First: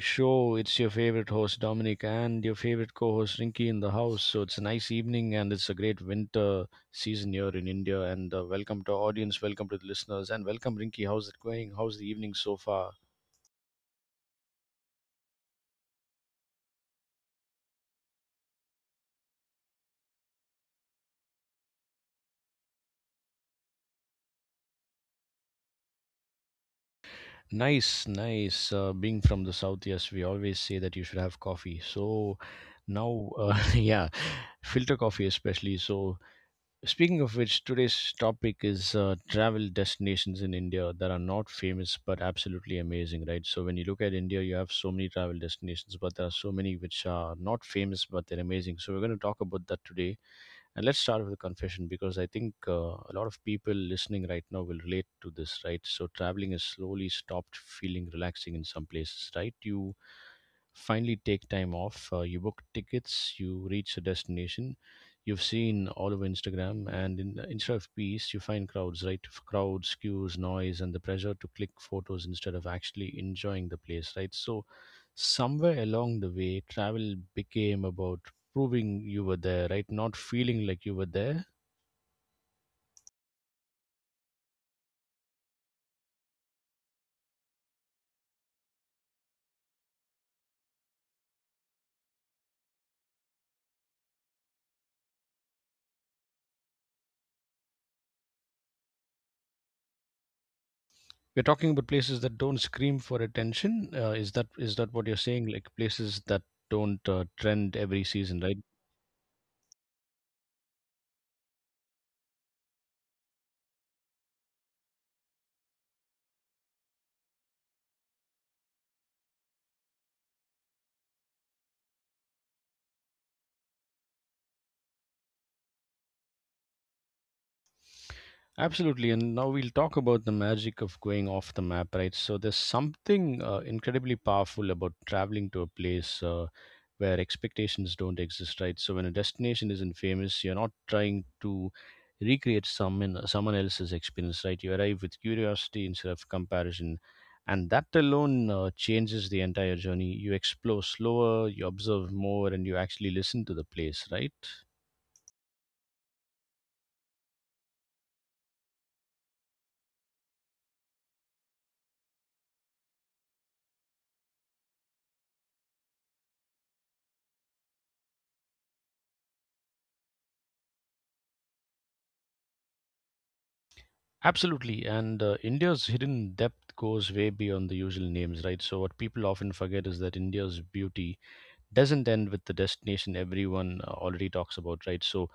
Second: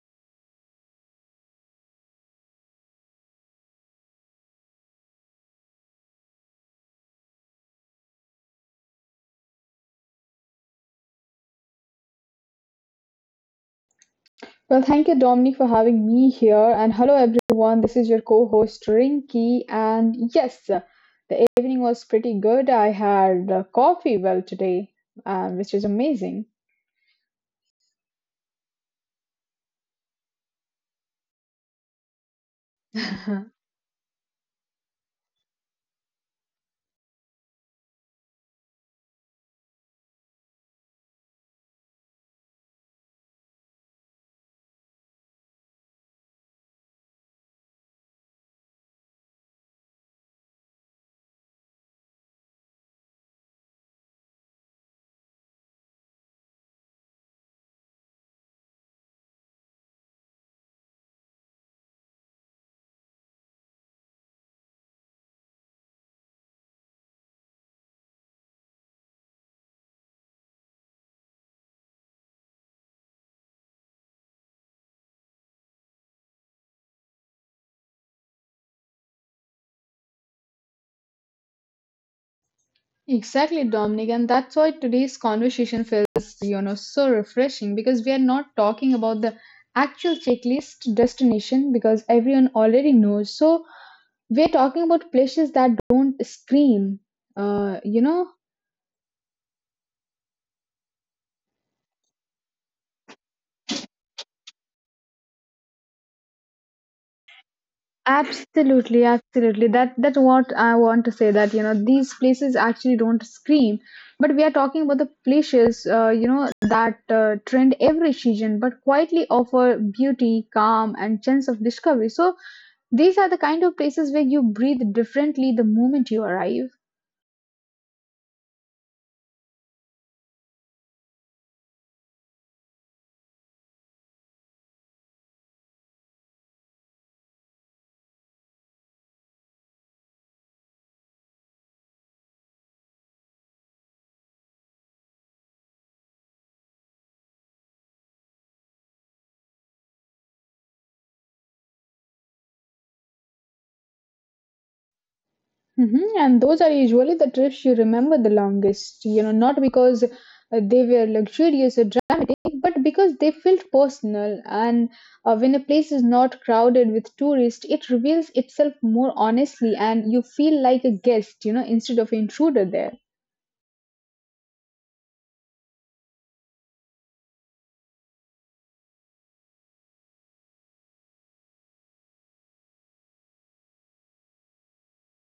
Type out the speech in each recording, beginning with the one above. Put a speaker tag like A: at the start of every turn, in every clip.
A: show. It's your favorite host, Dominic, and your favorite co host, Rinky, in the house. So it's a nice evening, and it's a great winter season here in India. And welcome to our audience, welcome to the listeners, and welcome, Rinky. How's it going? How's the evening so far?
B: Well, thank you, Dominic, for having me here. And hello, everyone. This is your co host, Rinky. And yes, the evening was pretty good. I had coffee well today, which is amazing.
A: Nice, nice. Being from the south, yes, we always say that you should have coffee. So now, yeah, filter coffee, especially. So speaking of which, today's topic is travel destinations in India that are not famous but absolutely amazing, right? So when you look at India, you have so many travel destinations, but there are so many which are not famous but they're amazing. So we're going to talk about that today. And let's start with a confession because I think a lot of people listening right now will relate to this, right? So traveling has slowly stopped feeling relaxing in some places, right? You finally take time off, you book tickets, you reach a destination you've seen all over Instagram, and instead of peace, you find crowds, right? Crowds, queues, noise, and the pressure to click photos instead of actually enjoying the place, right? So somewhere along the way, travel became about proving you were there, right? Not feeling like you were there.
B: Exactly, Dominic, and that's why today's conversation feels, so refreshing because we are not talking about the actual checklist destination because everyone already knows. So we're talking about places that don't scream, uh, you know,
A: We're talking about places that don't scream for attention. Is that what you're saying? Like places that don't trend every season, right?
B: Absolutely, absolutely. That's what I want to say. That you know these places actually don't scream, but we are talking about the places you know that trend every season, but quietly offer beauty, calm, and sense of discovery. So these are the kind of places where you breathe differently the moment you arrive.
A: Absolutely, and now we'll talk about the magic of going off the map, right? So there's something incredibly powerful about traveling to a place where expectations don't exist, right? So when a destination isn't famous, you're not trying to recreate someone else's experience, right? You arrive with curiosity instead of comparison, and that alone changes the entire journey. You explore slower, you observe more, and you actually listen to the place, right?
B: Mhm. And those are usually the trips you remember the longest, you know, not because they were luxurious or dramatic, but because they felt personal. And when a place is not crowded with tourists, it reveals itself more honestly, and you feel like a guest, you know, instead of intruder there.
A: Absolutely, and India's hidden depth goes way beyond the usual names, right? So what people often forget is that India's beauty doesn't end with the destination everyone already talks about, right? So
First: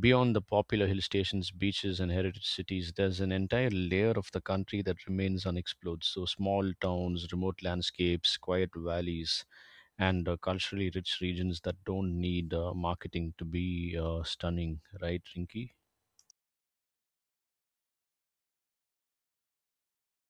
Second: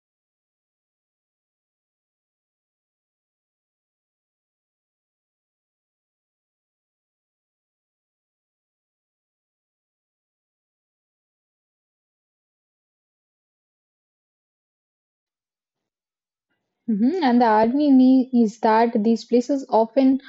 A: beyond the popular hill stations, beaches, and heritage cities, there's an entire layer of the country that remains unexplored. So small towns, remote landscapes, quiet valleys, and culturally rich regions that don't need marketing to be stunning, right, Rinky?
B: Mhm. And the irony is that these places often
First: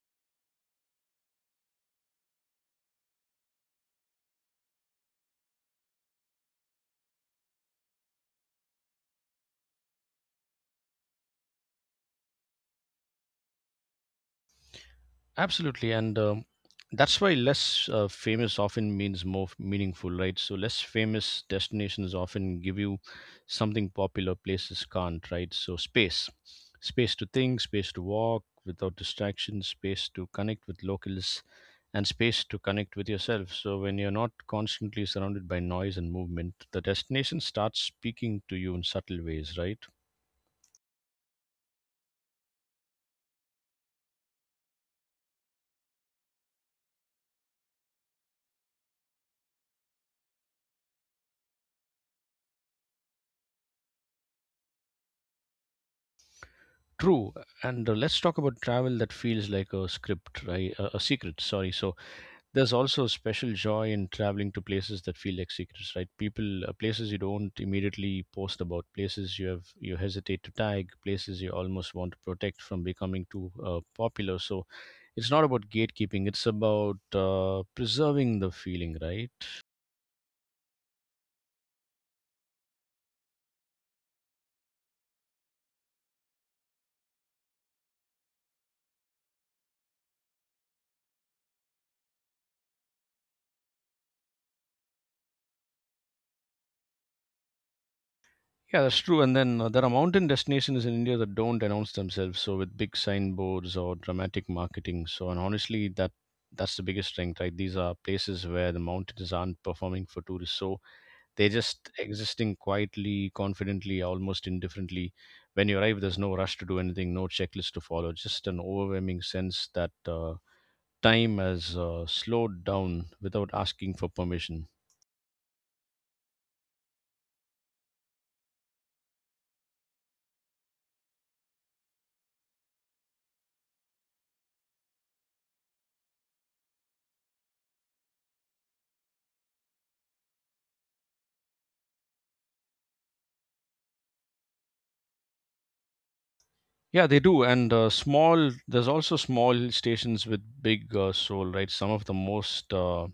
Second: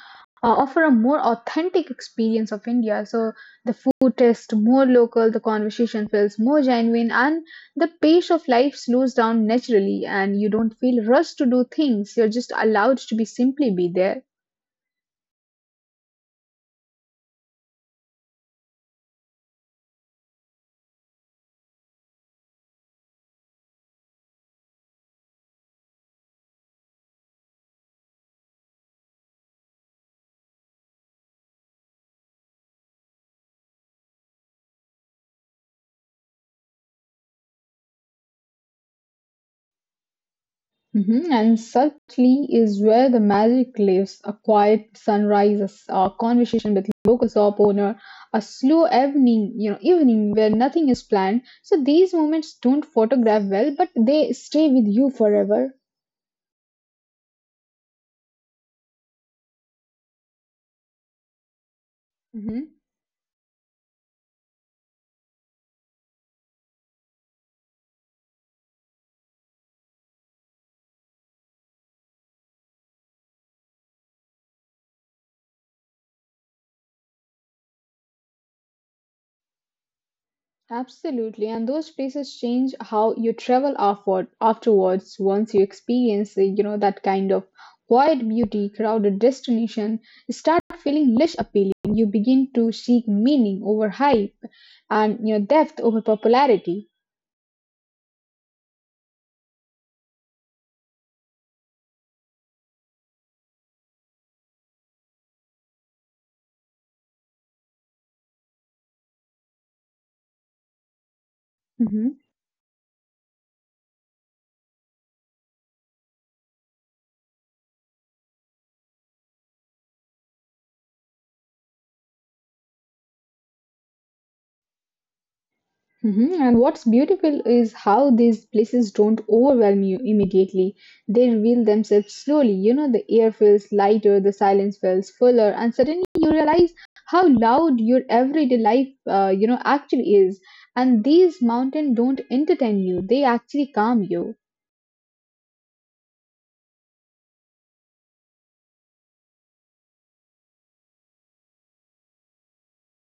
B: offer a more authentic experience of India. So the food tastes more local, the conversation feels more genuine, and the pace of life slows down naturally, and you don't feel rushed to do things. You're just allowed to be simply be there.
A: Absolutely, and that's why less famous often means more meaningful, right? So less famous destinations often give you something popular places can't, right? So space, space to think, space to walk without distractions, space to connect with locals, and space to connect with yourself. So when you're not constantly surrounded by noise and movement, the destination starts speaking to you in subtle ways, right?
B: Mhm. And subtly is where the magic lives. A quiet sunrise, a conversation with local shop owner, a slow evening, you know, evening where nothing is planned. So these moments don't photograph well, but they stay with you forever.
A: True, and let's talk about travel that feels like a script, right? A secret, sorry. So there's
B: Mhm.
A: also special joy in traveling to places that feel like secrets, right? People, places you don't immediately post about, places you have you hesitate to tag, places you almost want to protect from becoming too popular. So it's not about gatekeeping; it's about preserving the feeling, right?
B: Absolutely, and those places change how you travel afterwards once you experience, that kind of quiet beauty, crowded destination, you start feeling less appealing. You begin to seek meaning over hype and you know depth over popularity.
A: Yeah, that's true. And then there are mountain destinations in India that don't announce themselves, so with big signboards or dramatic marketing. So, and honestly, that's the biggest strength, right? These are places where the mountains aren't performing for tourists. So they're just
B: Mm-hmm.
A: existing quietly, confidently, almost indifferently. When you arrive, there's no rush to do anything, no checklist to follow, just an overwhelming sense that time has slowed down without asking for permission.
B: Mhm. And what's beautiful is how these places don't overwhelm you immediately. They reveal themselves slowly. You know, the air feels lighter, the silence feels fuller, and suddenly you realize how loud your everyday life, actually is. And these mountains don't entertain you; they actually calm you.
A: Yeah, they do. And there's also small hill stations with big soul, right? Some of the most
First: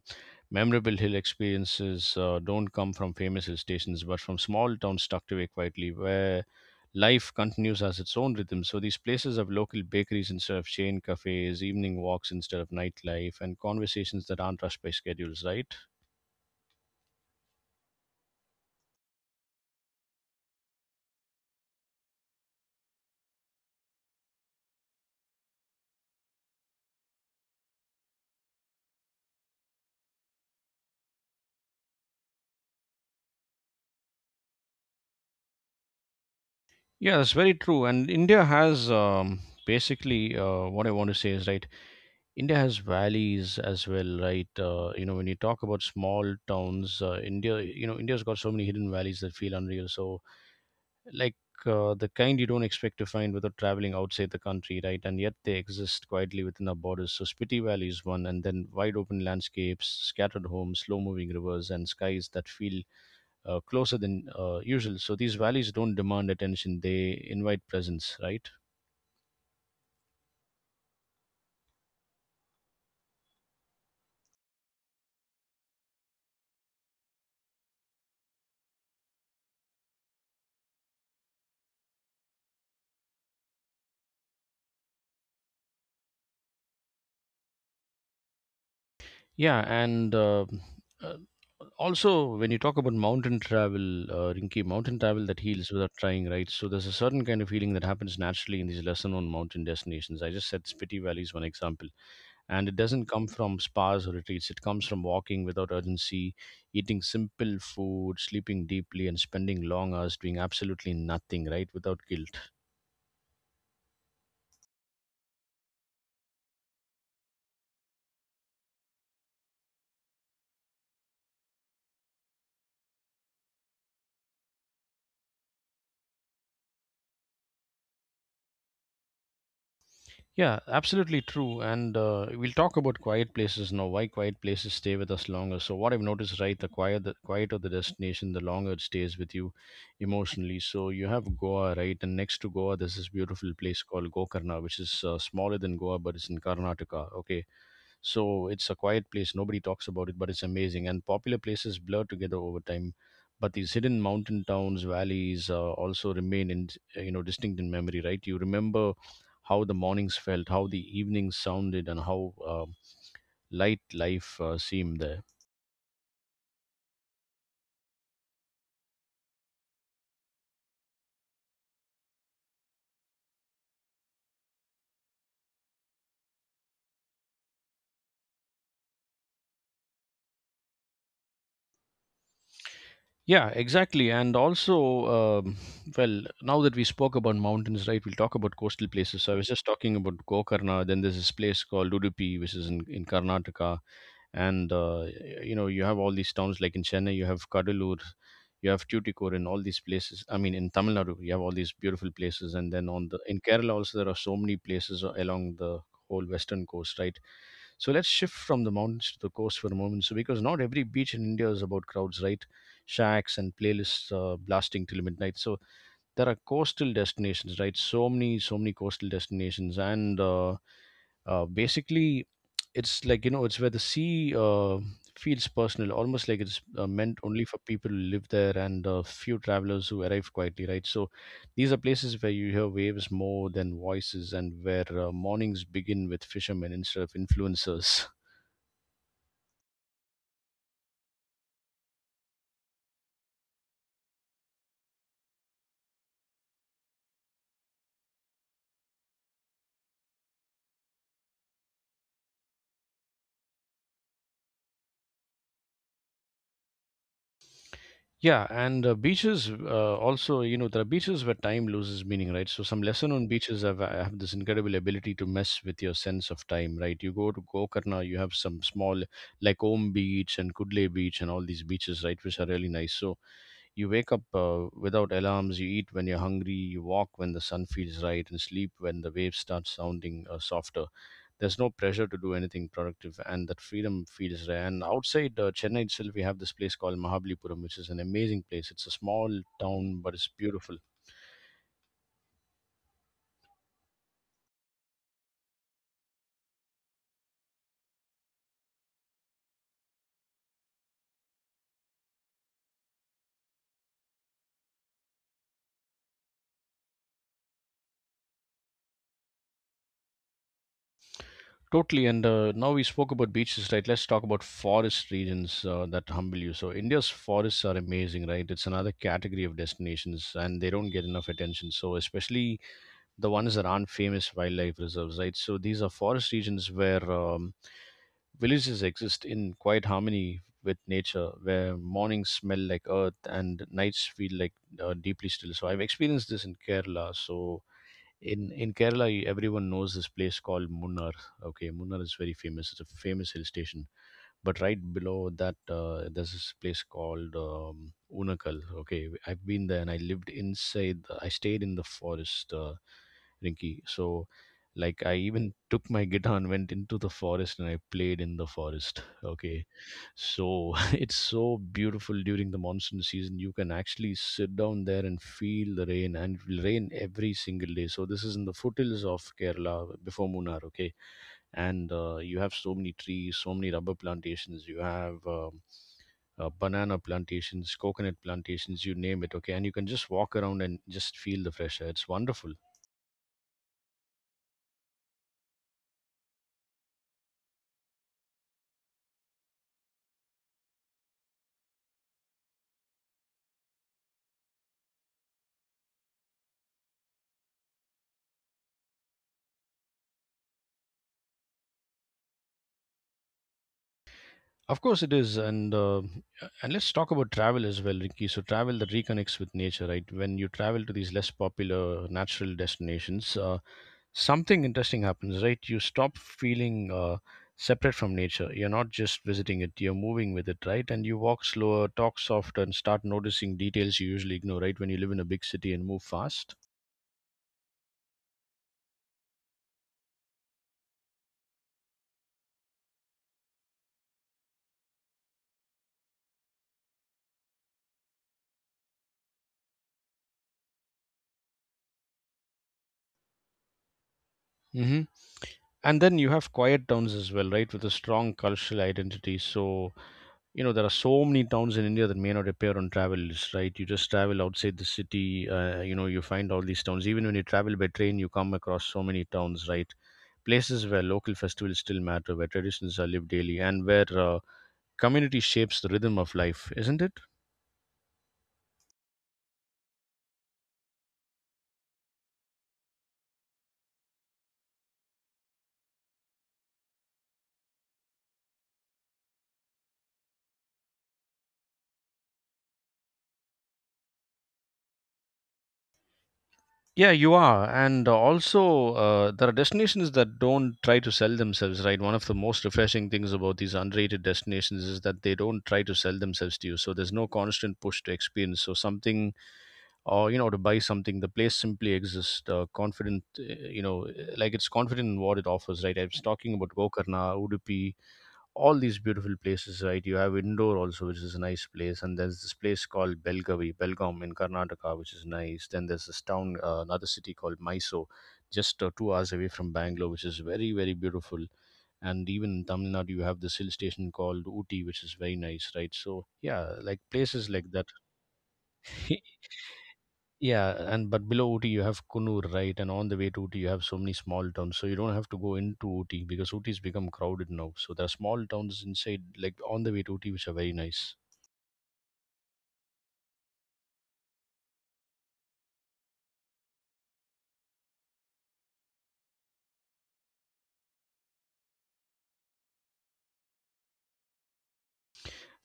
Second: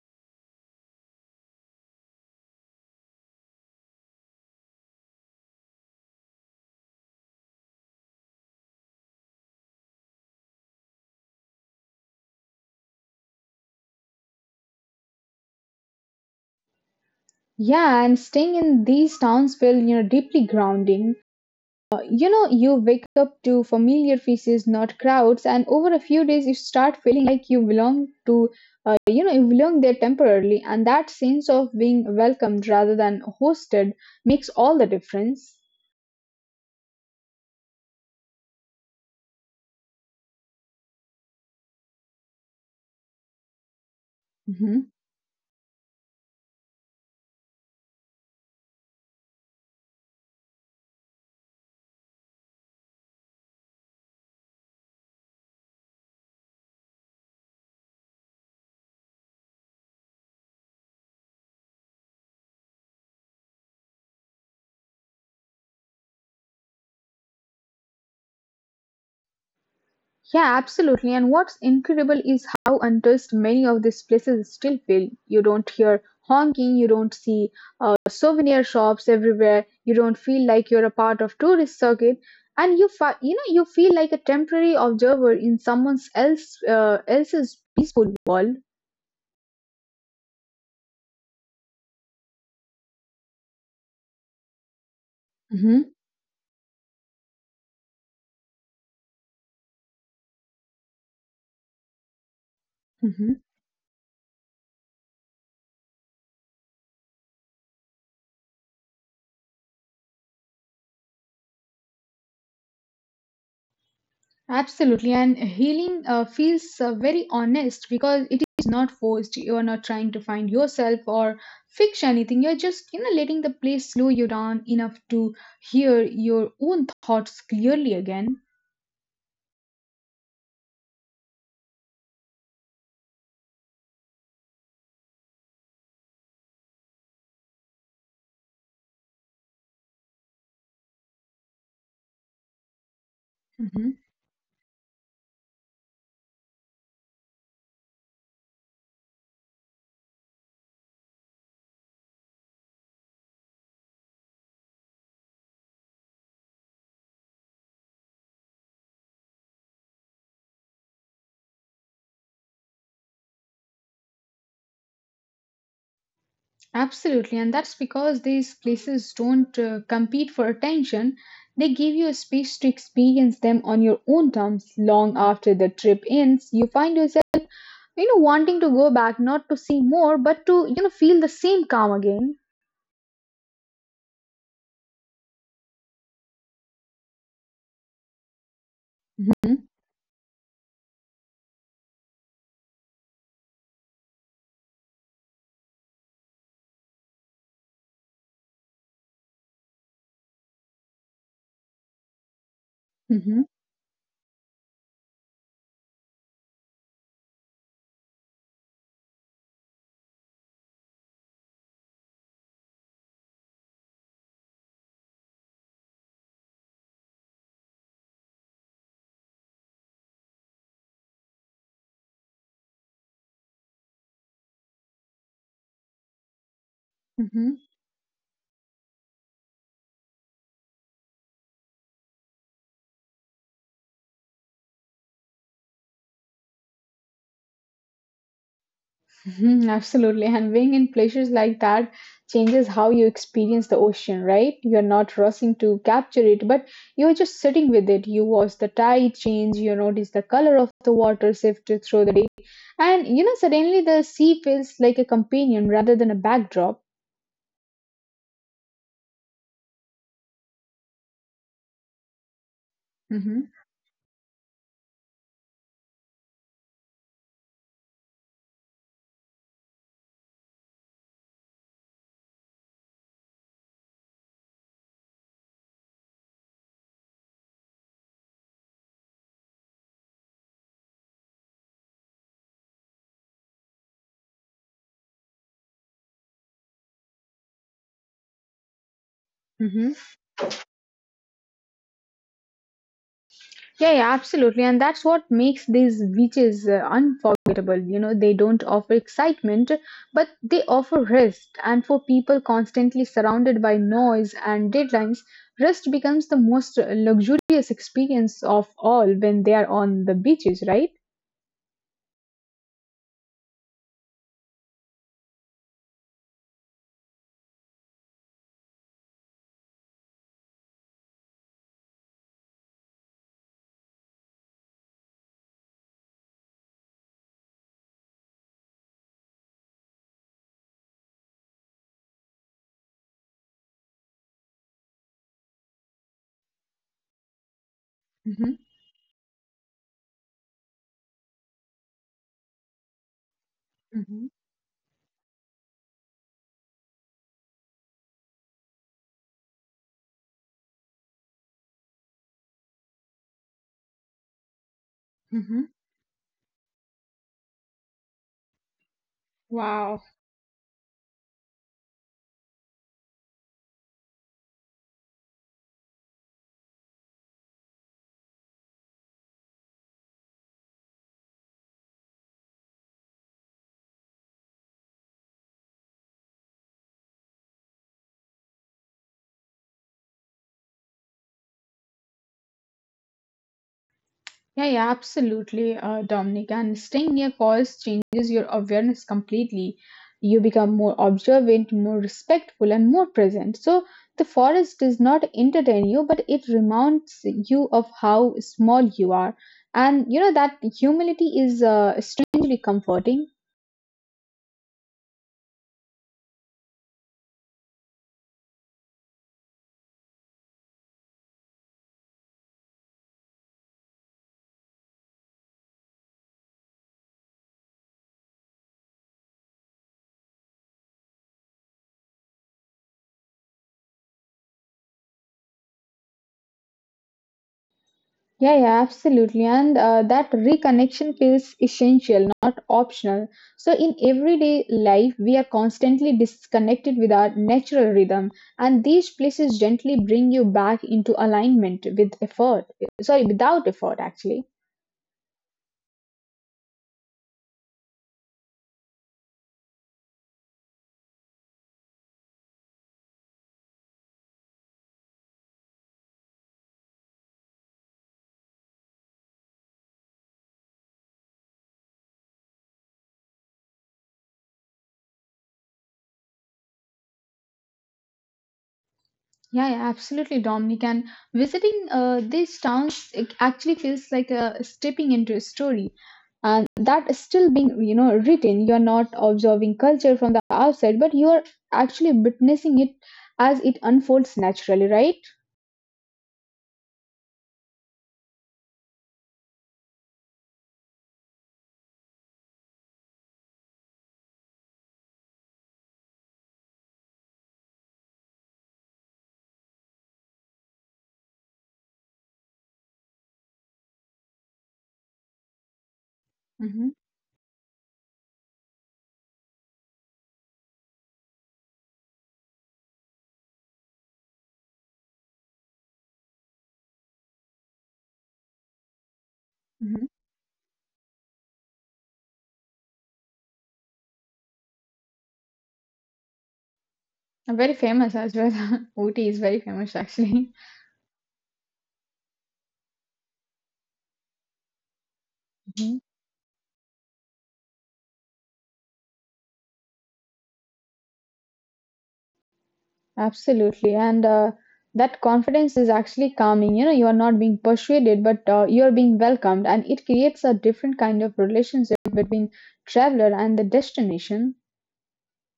A: memorable hill experiences don't come from famous hill stations, but from small towns tucked away quietly, where life continues as its own rhythm. So these places have local bakeries instead of chain cafes, evening walks instead of nightlife, and conversations that aren't rushed by schedules, right?
B: Yeah, and staying in these towns feel, you know, deeply grounding. You know, you wake up to familiar faces, not crowds, and over a few days you start feeling like you belong to, you belong there temporarily, and that sense of being welcomed rather than hosted makes all the difference.
A: Yeah, that's very true. And India has basically what I want to say is right. India has valleys as well, right?
B: Hmm.
A: You know, when you talk about small towns, you know, India's got so many hidden valleys that feel unreal. So like the kind you don't expect to find without traveling outside the country, right? And yet they exist quietly within our borders. So Spiti Valley is one, and then wide open landscapes, scattered homes, slow moving rivers, and skies that feel closer than usual. So these valleys don't demand attention; they invite presence, right?
B: Yeah, absolutely. And what's incredible is how untouched many of these places still feel. You don't hear honking, you don't see souvenir shops everywhere. You don't feel like you're a part of tourist circuit, and you know you feel like a temporary observer in someone else's peaceful world.
A: Yeah, and uh, also when you talk about mountain travel, Rinki, mountain travel that heals
B: Hmm.
A: without trying, right? So there's a certain kind of healing that happens naturally in these lesser-known mountain destinations. I just said Spiti Valley is one example, and it doesn't
B: Hmm.
A: come from spas or retreats. It comes from walking without urgency, eating simple food, sleeping deeply, and spending long hours doing absolutely nothing, right, without guilt.
B: Absolutely. And healing feels very honest because it is not forced. You are not trying to find yourself or fix anything. You're just, you know, letting the place slow you down enough to hear your own thoughts clearly again.
A: Yeah, absolutely true. And we'll talk about quiet places now, why quiet places stay with us longer. So what I've noticed, right, the quieter the destination, the longer it stays with you emotionally. So you have Goa, right, and next to Goa there's this beautiful place
B: Mm-hmm.
A: called Gokarna, which is smaller than Goa, but it's in Karnataka. Okay, so it's a quiet place. Nobody talks about it, but it's amazing. And popular places blur together over time. But these hidden mountain towns, valleys, also remain in you know, distinct in memory. Right? You remember how the mornings felt, how the evenings sounded, and how light life seemed there.
B: Absolutely, and that's because these places don't compete for attention. They give you a space to experience them on your own terms. Long after the trip ends, you find yourself, you know, wanting to go back, not to see more, but to, you know, feel the same calm again.
A: Yeah, exactly. And also, um, well, now that we spoke about mountains, right, we'll talk about coastal places. So I was
B: Hmm.
A: just talking about Gokarna. Then there's this place called Udupi, which is in Karnataka, and you know, you have all these towns, like in Chennai you have Kadalur, you have Tuticorin and all these places. I mean, in Tamil Nadu you have all these beautiful places, and then on the in
B: Hmm.
A: Kerala also there are so many places along the whole western coast, right? So let's shift from the mountains to the coast for a moment. So because not every beach in India is about crowds, right, shacks and playlists blasting till midnight. So there are coastal destinations, right, so many, so many coastal destinations, and basically it's like, you know, it's where the sea feels personal, almost like it's meant only for
B: Hmm.
A: people who live there and few travelers who arrive quietly, right? So these are places where you hear waves more than voices and where mornings begin with fishermen instead of influencers.
B: Mhm. Absolutely. And being in places like that changes how you experience the ocean, right? You're not rushing to capture it, but you're just sitting with it. You watch the tide change, you notice the color of the water shift through the day. And, you know, suddenly the sea feels like a companion rather than a backdrop.
A: Yeah, and beaches also, you know, there are beaches where time loses meaning, right? So some lesson on
B: Hmm.
A: beaches have this incredible ability to mess with your sense of time, right? You go to Gokarna, you have some small, like Om Beach and Kudle Beach and all these beaches, right, which are really nice. So you wake up without alarms, you eat when you're hungry, you walk when the sun feels right, and sleep when the waves start sounding softer. There's no pressure to do anything productive, and that freedom feels rare. And outside Chennai itself we have this place called Mahabalipuram, which is an amazing place. It's a small town,
B: Hmm.
A: but it's beautiful.
B: Yeah, yeah, absolutely. And that's what makes these beaches unforgettable. You know, they don't offer excitement, but they offer rest. And for people constantly surrounded by noise and deadlines, rest becomes the most luxurious experience of all when they are on the beaches, right?
A: Totally, and now we spoke about beaches, right? Let's talk about forest regions that humble you. So India's forests are amazing, right? It's another category of destinations, and they don't get enough attention. So especially the ones that aren't famous wildlife reserves, right? So these are forest regions where villages exist in quiet harmony with nature, where mornings smell like earth and nights feel like deeply still. So I've experienced this in Kerala. So
B: Mm-hmm,
A: in Kerala, everyone knows this place called Munnar. Okay, Munnar is very famous. It's a famous hill station,
B: mm-hmm,
A: but right below that there's this place called Unakal. Okay, I've been there and I lived inside. I stayed in the forest, Rinky. So, like, I
B: mm-hmm.
A: even took my guitar and went into the forest and I played in the forest. Okay,
B: Wow.
A: so it's so beautiful during the monsoon season. You can actually sit down there and feel the rain, and it will rain every single day. So this is in the foothills of Kerala before Munnar. Okay, and you have so many trees, so many rubber plantations. You have banana plantations, coconut plantations, you name it. Okay, and you can just walk around and just feel the fresh air. It's wonderful.
B: Yeah, yeah, absolutely, Dominic. And staying near calls changes your awareness completely. You become more observant, more respectful, and more present. So the forest does not entertain you, but it reminds you of how small you are. And you know that humility is strangely comforting.
A: Of course, it is, and let's talk about travel as well, Ricky. So, travel that reconnects with nature, right? When you travel to these less popular natural destinations, something interesting happens, right? You stop feeling separate from nature. You're not just visiting it, you're moving with it, right? And you walk slower, talk softer, and start noticing details you usually ignore, right? When you live in a big city and move fast.
B: Yeah, yeah, absolutely. And that reconnection feels essential, not optional. So, in everyday life, we are constantly disconnected with our natural rhythm, and these places gently bring you back into alignment with effort. Sorry, without effort, actually.
A: Hmm. And then you have quiet towns as well, right? With a strong cultural identity. So there are so many towns in India that may not appear on travel lists, right? You just travel outside the city, you find all these towns. Even when you travel by train, you come across so many towns, right? Places where local festivals still matter, where traditions are lived daily, and where community shapes the rhythm of life, isn't it?
B: Yeah, yeah, absolutely, Dominic. And visiting these towns it actually feels like stepping into a story, and that is still being, you know, written. You are not observing culture from the outside, but you are actually witnessing it as it unfolds naturally, right?
A: Yeah, you are. And also, there are destinations that don't try to sell themselves, right? One of the most refreshing things about these unrated destinations is that they don't try to sell themselves to you, so there's no constant push to experience something, or to buy something. The place simply exists, confident, like it's confident in what it offers, right? I was talking about
B: Mm-hmm.
A: Gokarna, Udupi, all these beautiful places, right? You have Indore also, which is a nice place, and there's this place called Belgavi, Belgaum in Karnataka, which is nice. Then there's this town, another city called Mysore, just 2 hours away from
B: Mm-hmm.
A: Bangalore, which is very very beautiful. And even in Tamil Nadu you have this hill station called Uti, which is very nice, right? So yeah, like places
B: Very
A: like
B: famous
A: that.
B: as well. Ooty is very famous, actually.
A: Yeah, and but below Ooty you have Kunur, right? And on the way to Ooty you have so many small towns, so you don't have to go into Ooty because Ooty's become crowded now. So there are small towns inside, like on the way to Ooty, which are very nice.
B: Absolutely. And that confidence is actually calming. You know, you are not being persuaded, but you are being welcomed. And it creates a different kind of relationship between traveler and the destination.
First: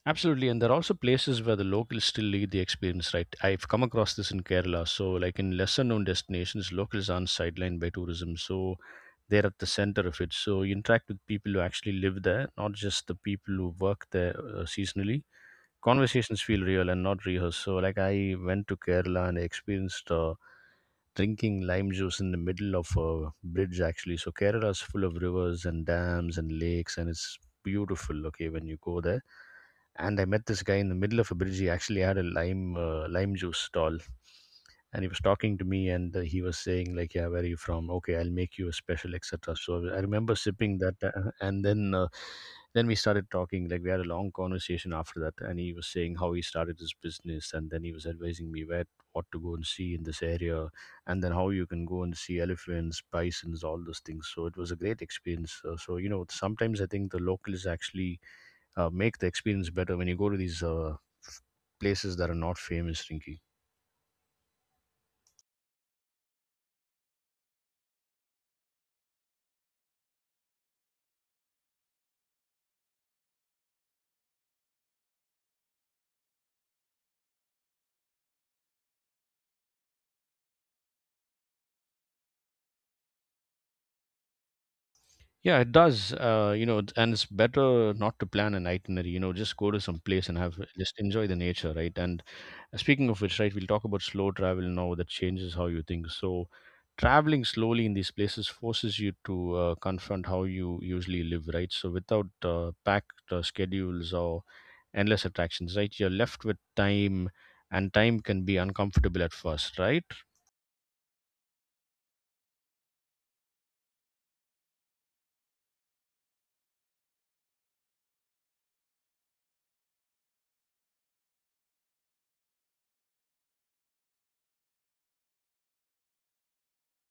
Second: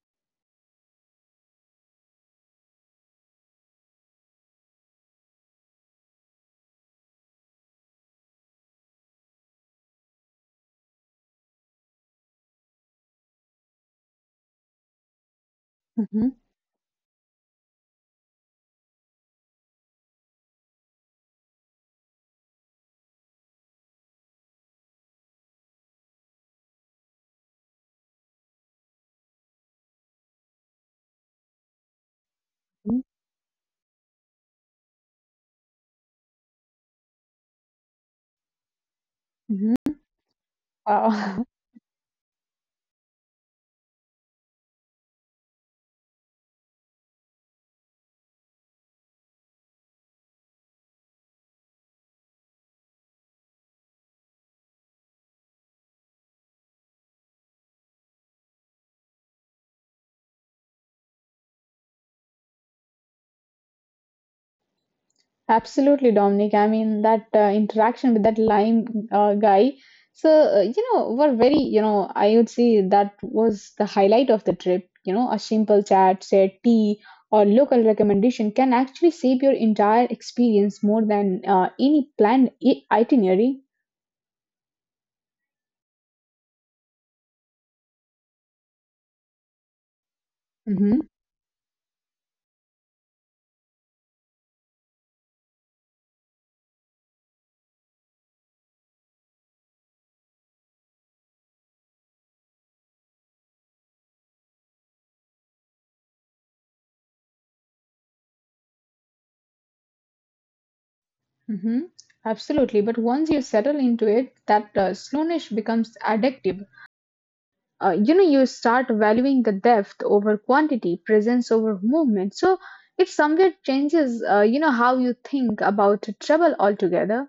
A: Absolutely, and there are also places where the locals still lead the experience, right? I've come across this in Kerala. So, like in lesser-known destinations, locals aren't sidelined by tourism, so they're at the center of it. So you interact with people who actually live there, not just the people who work there seasonally.
B: Hmm.
A: Conversations feel real and not rehearsed. So, like, I went to Kerala and I experienced drinking lime juice in the middle of a bridge, actually. So Kerala is full of rivers and dams and lakes, and it's beautiful. Okay, when you go there, and I met this guy in the middle of a bridge. He actually had a lime juice stall, and he was talking to me, and he was saying like, yeah, where are you from, okay, I'll make you a special, etc.
B: Hmm.
A: So I remember sipping that.
B: Wow.
A: And then we started talking, like, we had a long conversation after that, and he was saying how he started his business. And then he was advising me where what to go and see in this area, and then how you can go and see elephants, bisons, all those things. So it was a great experience. So, sometimes I think the locals actually make the experience better when you go to these f- places that are not famous, Rinky.
B: Absolutely, Dominic. I mean, that interaction with that lime guy. So, you know, were very, you know, I would say that was the highlight of the trip. You know, a simple chat, say tea, or local recommendation can actually save your entire experience more than any planned itinerary.
A: Yeah, it does. And it's better not to plan an itinerary. Just go to some place and have
B: Mm-hmm,
A: just enjoy the nature, right? And speaking of which, right, we'll talk about slow travel now that changes how you think. So, traveling slowly in these places forces you to confront how you usually live, right? So, without packed schedules or endless attractions, right, you're left with time, and time can be uncomfortable at first, right?
B: mm-hmm. Absolutely. But once you settle into it, that slowness becomes addictive. You know you start valuing the depth over quantity presence over movement so it somewhere changes you know how you think about travel altogether.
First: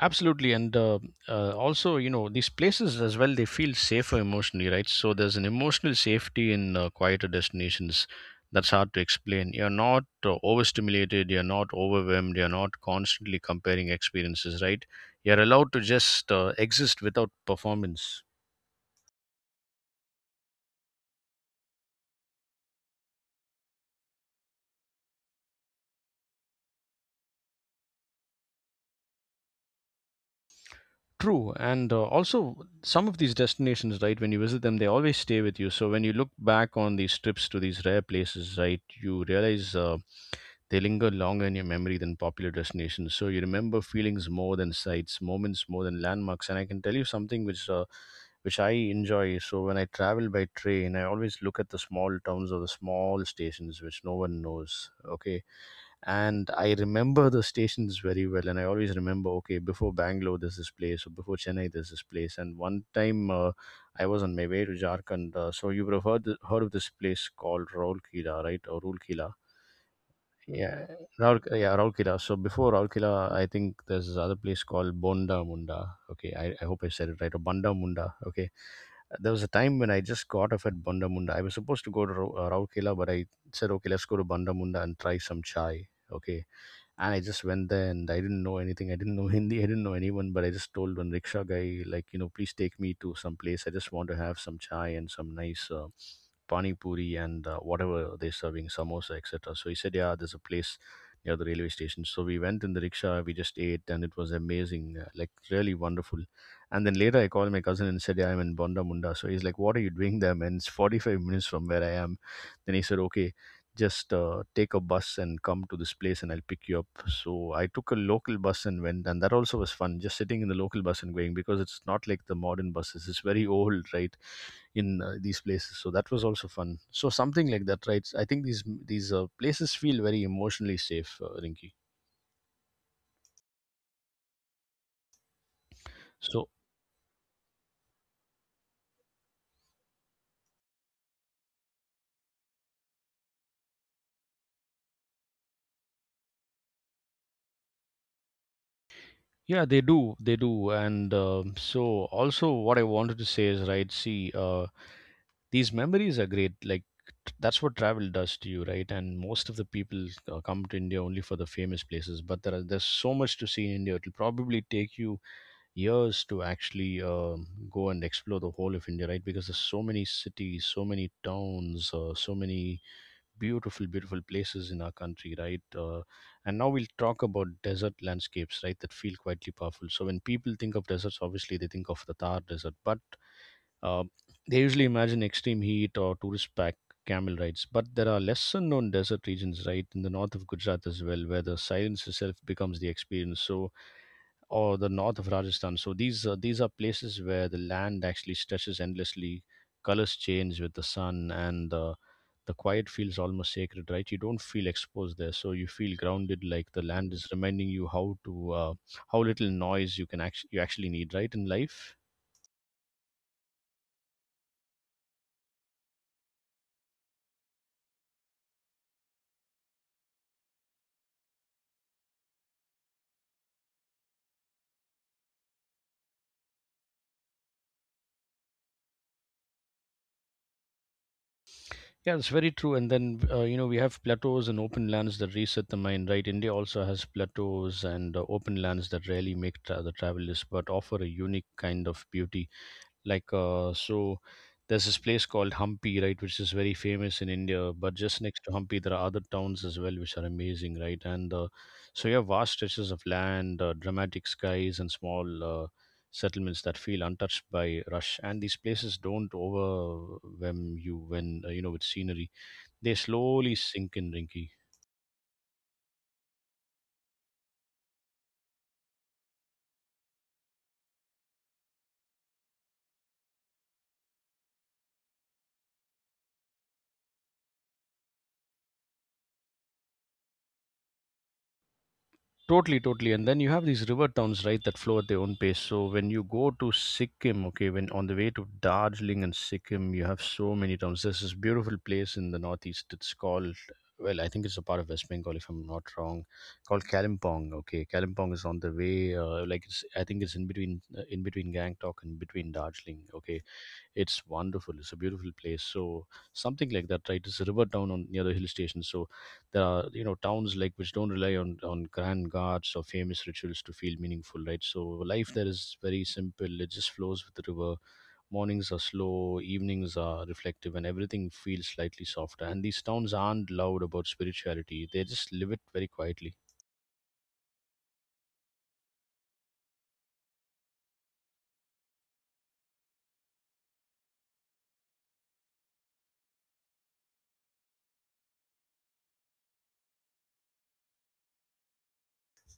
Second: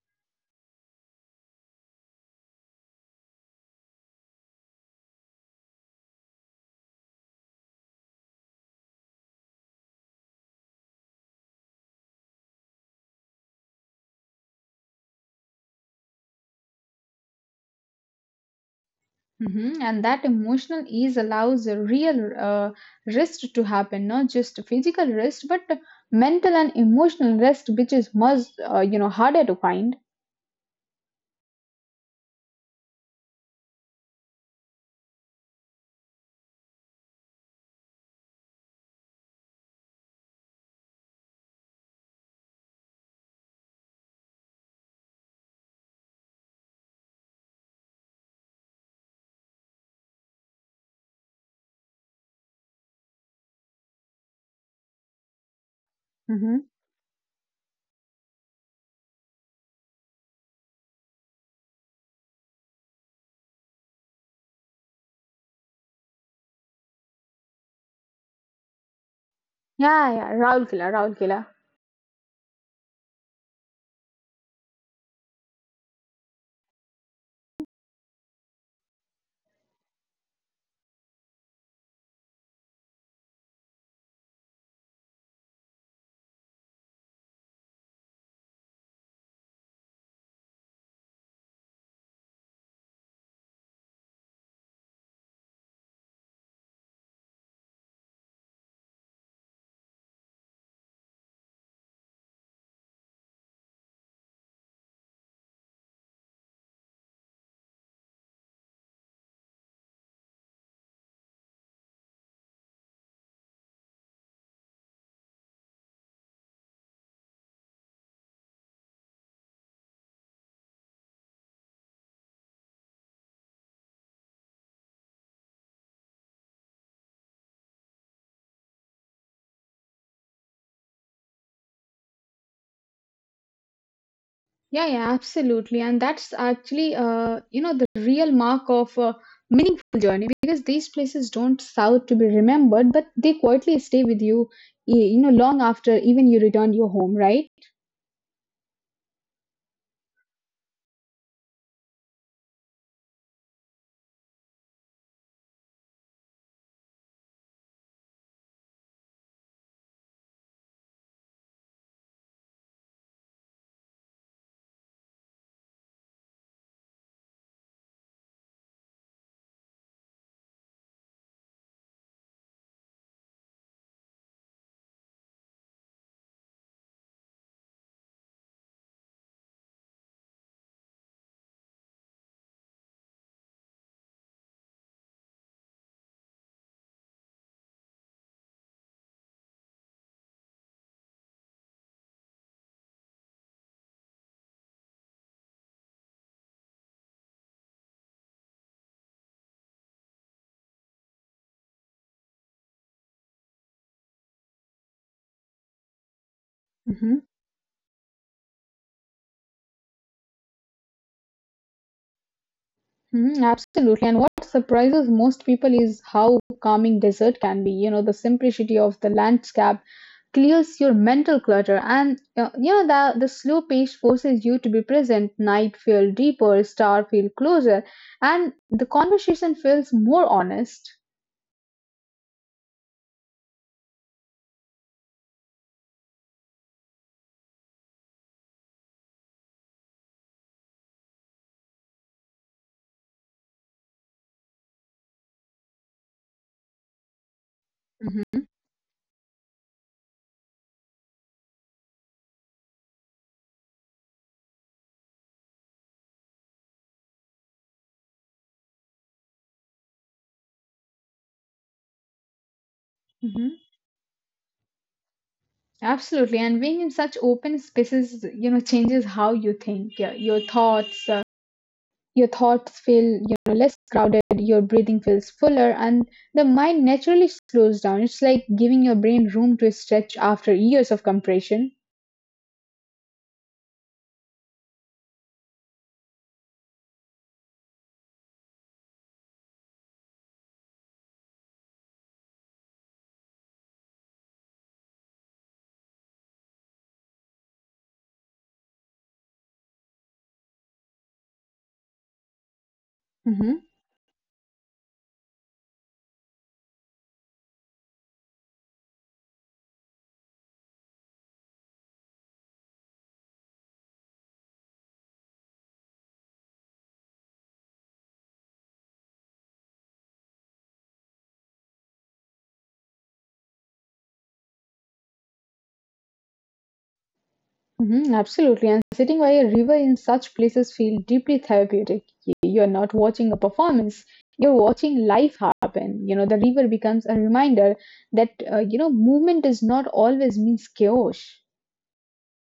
A: Absolutely, and also, these places as well, they feel safer emotionally, right? So there's an emotional safety in quieter destinations that's hard to explain. You're not overstimulated, you're not overwhelmed, you're not constantly comparing experiences, right? You're allowed to just exist without performance.
B: Mhm. And that emotional ease allows a real uh, rest to happen, not just physical rest but mental and emotional rest, which is much you know harder to find.
A: True, and also some of these destinations, right? When you visit them, they always stay with you. So when you look back on these trips to these rare places, right, you realize. They linger longer in your memory than popular destinations. So you remember feelings more than sights, moments more than landmarks. And I can tell you something which I enjoy. So when I travel by train, I always look at the small towns or the small stations which no one knows. Okay, and I
B: Mhm.
A: remember the stations very well, and I always remember. Okay, before Bangalore, there's this place, or before Chennai, there's this place. And one time, I was on my way to Jharkhand. So you would have heard, heard of this place called Raulkila, right, or Roolkila.
B: Yeah, yeah, Rahul
A: Yeah, Raul,
B: Killa.
A: yeah, Raulkela. So before Raulkela, I think there's this other place called Bonda Munda. Okay, I hope I said it right. Or Banda Munda. Okay, there was a time when I just got off at Banda Munda. I was supposed to go to Raulkela, but I said, okay, let's go to Banda Munda and try some chai. Okay, and I just went there and I didn't know anything. I didn't know Hindi. I didn't know anyone, but I just told one rickshaw guy, like, please take me to some place. I just want to have some chai and some nice pani puri and whatever they're serving, samosa, etc. So he said, yeah, there's a place near the railway station. So we went in the rickshaw. We just ate, and it was amazing, like really wonderful. And then later, I called my cousin and said, yeah, I'm in Bonda Munda. So he's like, what are you doing there, man? It's 45 minutes from where I am. Then he said, okay, just take a bus and come to this place and I'll pick you up. So I took a local bus and went, and that also was fun, just sitting in the local bus and going because it's not like the modern buses, it's very old, right? In these places, so that was also fun. So something like that, right? I think these places feel very emotionally safe, Rinky.
B: Yeah, yeah, absolutely. And that's
A: So
B: actually, you know, the real mark of a meaningful journey because these places don't serve to be remembered, but they quietly stay with you, you know, long after even you return your home, right?
A: yeah, they do, and so also what I wanted to say is, right, see, these memories are great, like, that's what travel does to you, right? And most of the people come to India only for the famous places, but there's so much to see in India. It'll probably take you years to actually go and explore the whole of India, right? Because there's so many cities, so many towns, so many beautiful beautiful places in our country, right. And now we'll talk about desert landscapes, right, that feel quietly powerful. So when people think of deserts, obviously they think of the Thar Desert, but uh, they usually imagine extreme heat or tourist pack camel rides, but there are less unknown desert regions, right, in the north of Gujarat as well, where the silence itself becomes the experience. So, or the north of Rajasthan. So these are places where the land actually stretches endlessly, colors change with the sun, and the quiet feels almost sacred, right? You don't feel exposed there, so you feel grounded, like the land is
B: Mhm.
A: reminding you how little noise you actually need, right, in life.
B: Mhm, absolutely. And what surprises most people is how calming desert can be. You know, the simplicity of the landscape clears your mental clutter, and you know the slow pace forces you to be present. Night feel deeper, star feel closer, and the conversation feels more honest.
A: Yeah, it's very true. And then, we have plateaus and open lands that reset the mind, right? India also has plateaus and open lands that rarely make the travel list, but offer a unique kind of beauty, like, so there's this place called Hampi, right, which is very famous in India. But just next
B: Hmm.
A: to Hampi, there are other towns as well, which are amazing, right? And so you have vast stretches of land, dramatic skies, and small settlements that feel untouched by rush. And these places don't overwhelm you when with scenery; they
B: Hmm.
A: slowly sink in, Rinky.
B: Absolutely. And being in such open spaces, you know, changes how you think. Yeah, your your thoughts feel you know less crowded, your breathing feels fuller, and the mind naturally slows down. It's like giving your brain room to stretch after years of compression.
A: Totally, totally. And then you have these river towns, right, that flow at their own pace. So when you go to Sikkim, okay, when on the way to Darjeeling and Sikkim, you have so many towns. There's this beautiful place in the northeast. It's called, well, I think it's a part of West Bengal, if I'm not wrong, called Kalimpong. Okay, Kalimpong is on the way. I think it's in between Gangtok and between Darjeeling. Okay,
B: Hmm.
A: it's wonderful. It's a beautiful place. So something like that, right? It's a river town on near the hill station. So there are towns like which don't rely on grand gods or famous rituals to feel meaningful, right? So life there is very simple. It just flows with the river. Mornings are slow, evenings are reflective, and everything feels slightly softer. And these towns aren't loud about spirituality. They just live it very quietly.
B: Hmm. Absolutely, and sitting by a river in such places feel deeply therapeutic. You're not watching a performance, you're watching life happen. You know, the river becomes a reminder that you know movement does not always mean chaos.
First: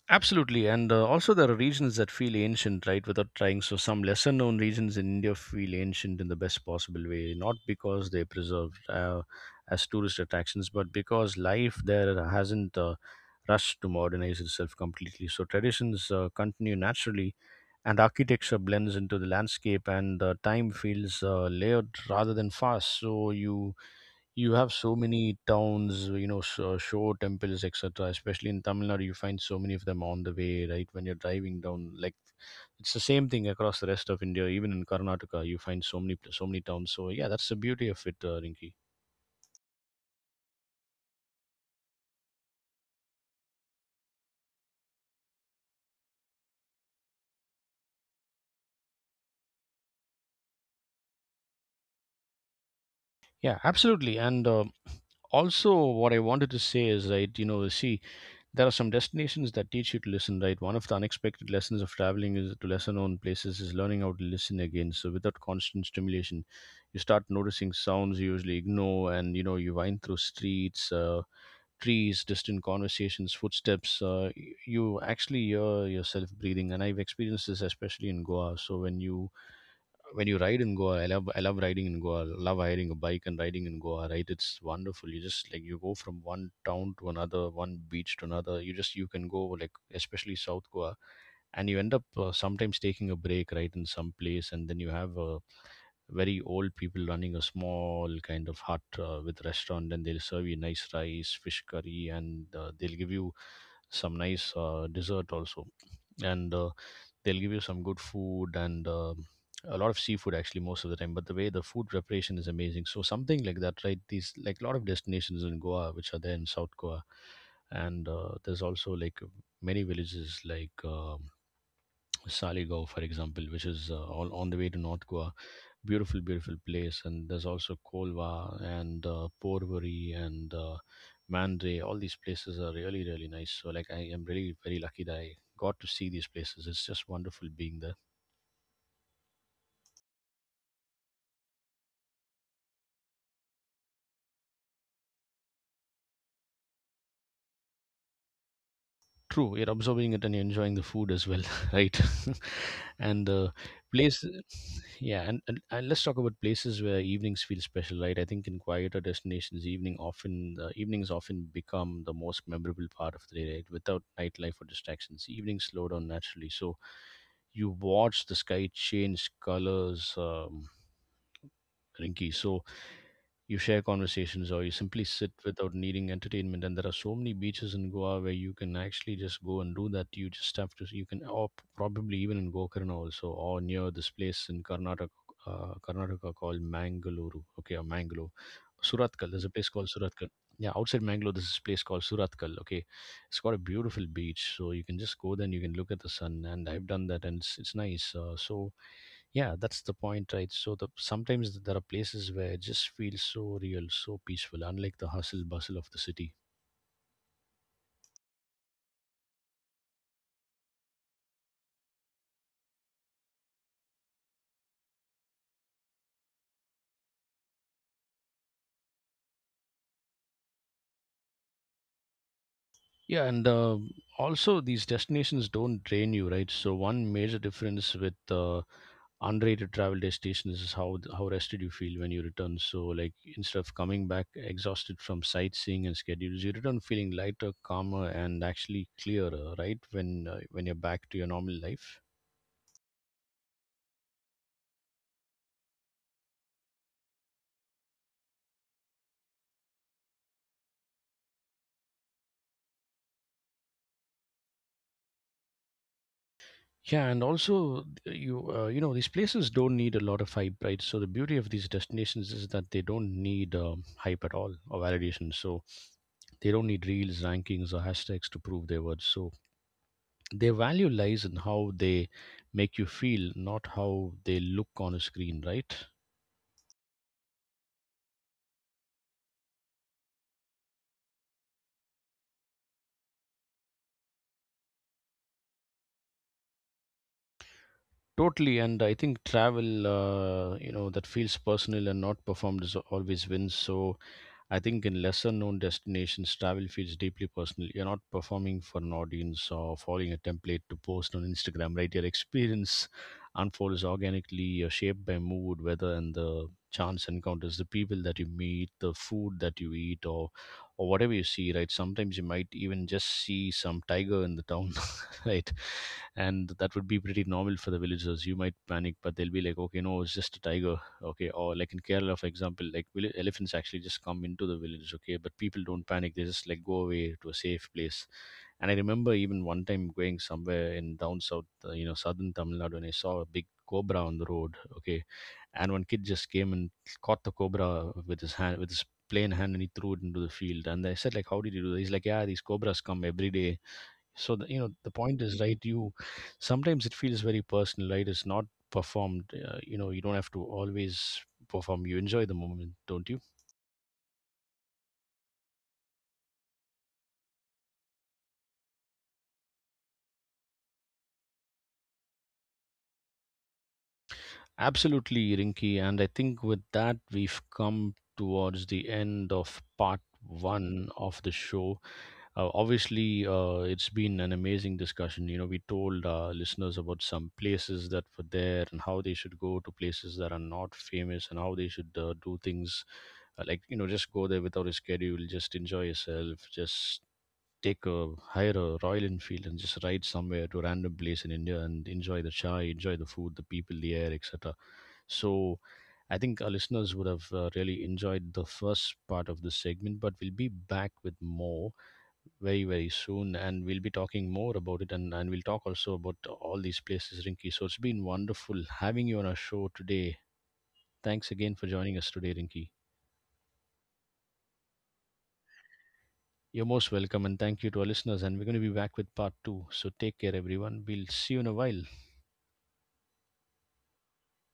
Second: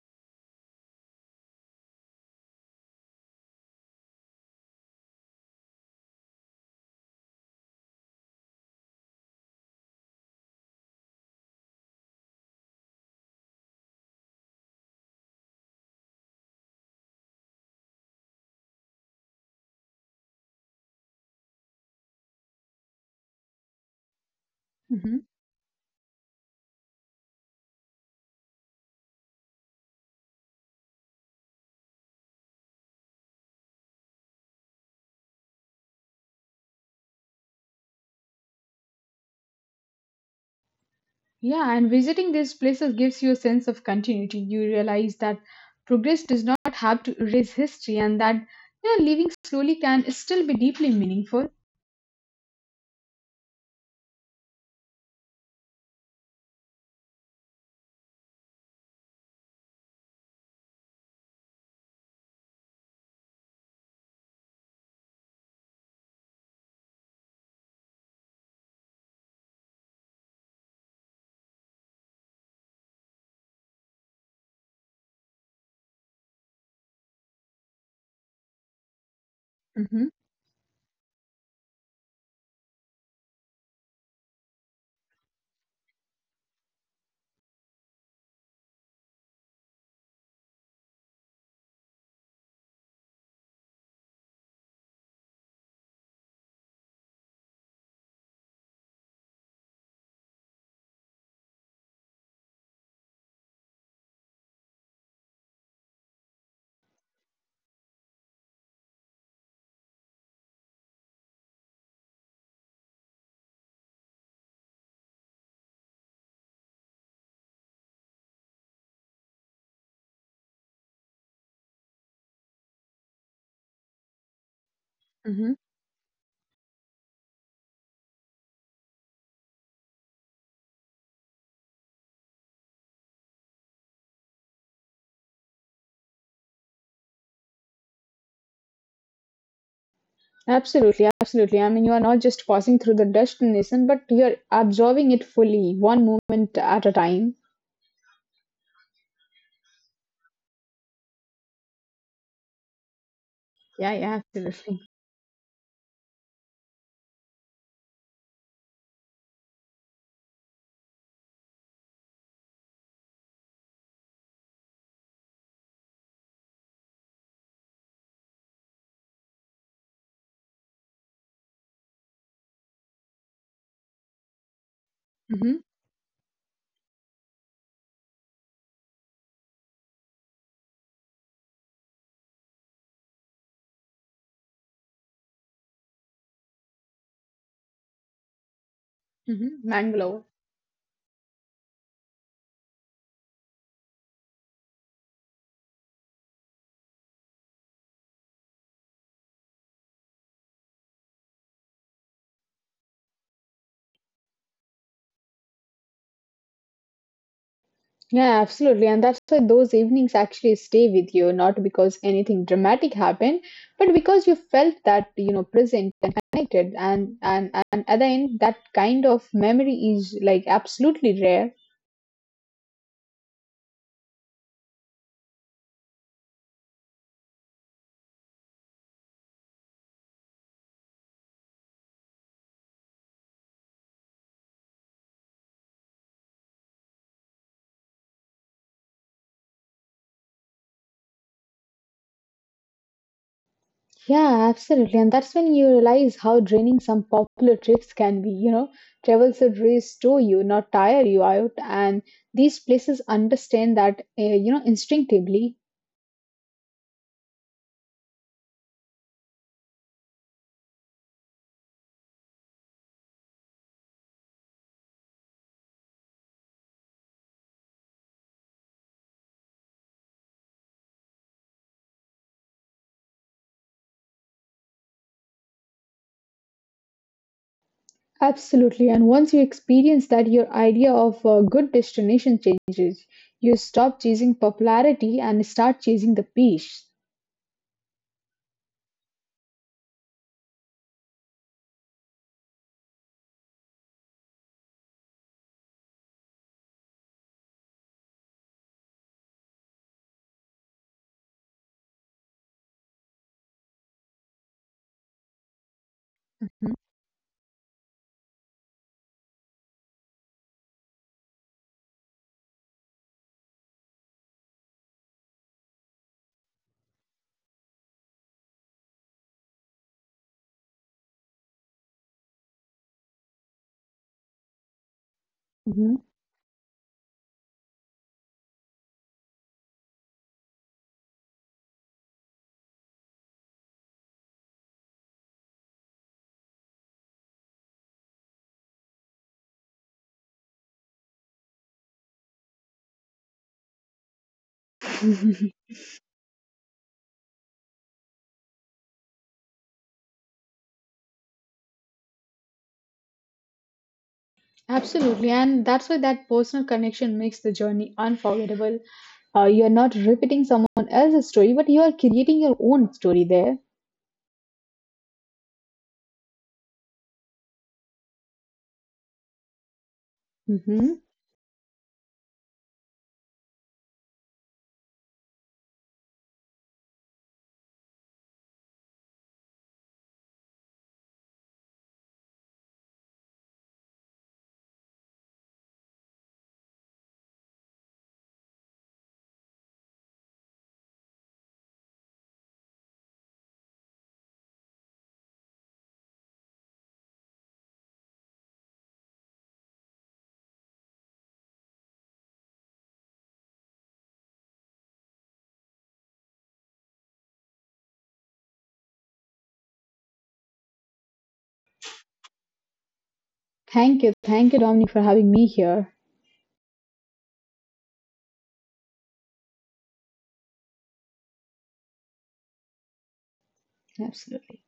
A: Absolutely, and also there are regions that feel ancient, right? Without trying, so some lesser-known regions in India feel ancient in the best possible way, not because they preserved as tourist attractions, but because life there hasn't rushed to modernize itself completely. So traditions continue naturally, and architecture blends into the landscape, and time feels layered rather than fast. So you have so
B: Hmm.
A: many towns, you know, so show temples etc. especially in Tamil Nadu. You find so many of them on the way, right, when you're driving down, like it's the same thing across the rest of India. Even in Karnataka you find so many, towns. So yeah, that's the beauty of it, Rinki.
B: Yeah, and visiting these places gives you a sense of continuity. You realize that progress does not have to erase history, and that you know, living slowly can still be deeply meaningful.
A: Yeah, absolutely. And also, what I wanted to say is, right, you know, see, there are some destinations that teach you to listen, right? One of the unexpected lessons of traveling is to lesser known places is learning how to listen again. So without constant stimulation, you start noticing sounds you usually ignore, and you know you wind through streets. Trees, distant conversations, footsteps. You actually hear yourself breathing, and I've experienced this especially in Goa. So when you
B: Hmm.
A: when you ride in Goa, I love riding in Goa. Love hiring a bike and riding in Goa. Right, it's wonderful. You just, like, you go from one town to another, one beach to another. You can go, like, especially South Goa, and you end up sometimes taking a break right in some place, and then you have a very old people running a small kind of hut with restaurant and they'll serve you nice rice fish curry and they'll give you some nice dessert also, and they'll give you some good food, and a lot of seafood, actually, most of the time. But the way the food preparation is amazing. So something like that, right? These, like, a lot of destinations in Goa which are there in South Goa, and there's also like many villages like Saligaon, for example, which is all on the way to North Goa.
B: Hmm.
A: Beautiful, beautiful place. And there's also Kolva and Porvory and Mandre. All these places are really, really nice. So, like, I am really very lucky that I got to see these places. It's just wonderful being there.
B: Absolutely, absolutely. I mean, you are not just passing through the destination, but you're absorbing it fully, one moment at a time.
A: True, you're absorbing it and you're enjoying the food as well, right? And the
B: Yeah, yeah,
A: place,
B: absolutely.
A: yeah. And, and let's talk about places where evenings feel special, right? I think in quieter destinations, evening often the evenings often become the most memorable part of the day, right? Without nightlife or distractions, evenings slow down naturally. So you watch the sky change colors, Rinky. So you share conversations or you simply sit
B: Hmm.
A: without needing entertainment. And there are so many beaches in Goa where you can actually just go and do that. You just have to, you can, or probably even in Gokarna also, or near this place in Karnataka, Karnataka called Mangaluru. Okay, or Mangalore. Suratkal. There's
B: Hmm.
A: a place called
B: Mangalore.
A: Suratkal. Yeah, outside Mangalore, there's this place called Suratkal. Okay, it's got a beautiful beach, so you can just go there and you can look at the sun. And I've done that, and it's nice. So yeah, that's the point, right? So the sometimes there are places where it just feels so real, so peaceful, unlike the hustle bustle of the city.
B: Yeah, absolutely. And that's why those evenings actually stay with you, not because anything dramatic happened, but because you felt that, you know, present and connected. And at the end, that kind of memory is like absolutely rare.
A: Yeah, and also these destinations don't drain you, right? So one major difference with unrated travel destinations is how rested you feel when you return. So, like, instead of coming back exhausted from sightseeing and schedules, you return feeling lighter, calmer, and actually clearer, right? When you're back to your normal life.
B: Yeah, absolutely. And that's when you realize how draining some popular trips can be. You know, travel should restore you, not tire you out. And these places understand that, you know, instinctively.
A: Yeah, and also you, you know, these places don't need a lot of hype, right? So the beauty of these destinations is that they don't need hype at all or validation. So they don't need reels, rankings, or hashtags to prove their words. So their value lies in how they make you feel, not how they look on a screen, right?
B: Absolutely. And once you experience that, your idea of a good destination changes. You stop chasing popularity and start chasing the peace.
A: Totally, and I think travel, that feels personal and not performed is always wins. So I think in lesser known destinations, travel feels deeply personal. You're not performing for an audience or following a template to post on Instagram, right? Your experience unfolds organically. You're shaped by mood, weather, and the chance encounters, the people that you meet, the food that you eat, or whatever you see, right? Sometimes you might even just see some tiger in the town, right? And that would be pretty normal for the villagers. You might panic, but they'll be like, okay, no, it's just a tiger, okay? Or like in Kerala, for example, like elephants actually just come into the village, okay? But people don't
B: Mhm. Mhm.
A: panic; they just, like, go away to a safe place. And I remember even one time going somewhere in down south, southern Tamil Nadu, and I saw a big cobra on the road, okay? And one kid just came and caught the cobra with his hand, with his plain hand, and he threw it into the field. And I said, like, how did you do that? He's like, yeah, these cobras come every day. So the, you know, the point is, right, you sometimes it feels very personal, right? It's not performed. You don't have to always perform. You enjoy the moment, don't you?
B: Absolutely. And that's why that personal connection makes the journey unforgettable. You're not repeating someone else's story, but you are creating your own story there.
A: Absolutely, Rinky. And I think with that, we've come towards the end of part
B: Hmm.
A: one of the show. Obviously, it's been an amazing discussion. You know, we told our listeners about some places that were there and how they should go to places that are not famous and how they should do things, just go there without a schedule, just enjoy yourself, just take a hire a Royal Enfield and just ride somewhere to a random place in India and enjoy the chai, enjoy the food, the people, the air, etc. So, I think our listeners would have really enjoyed the first part of this segment, but we'll be back with more very soon, and we'll be talking more about it. And, we'll talk also about all these places, Rinky. So it's been wonderful having you on our show today. Thanks again for joining us today, Rinky.
B: Thank you. Thank you, Dominic, for having me here.
A: You're most welcome, and thank you to our listeners. And we're going to be back with part two, so take care everyone, we'll see you in a while.
B: Absolutely.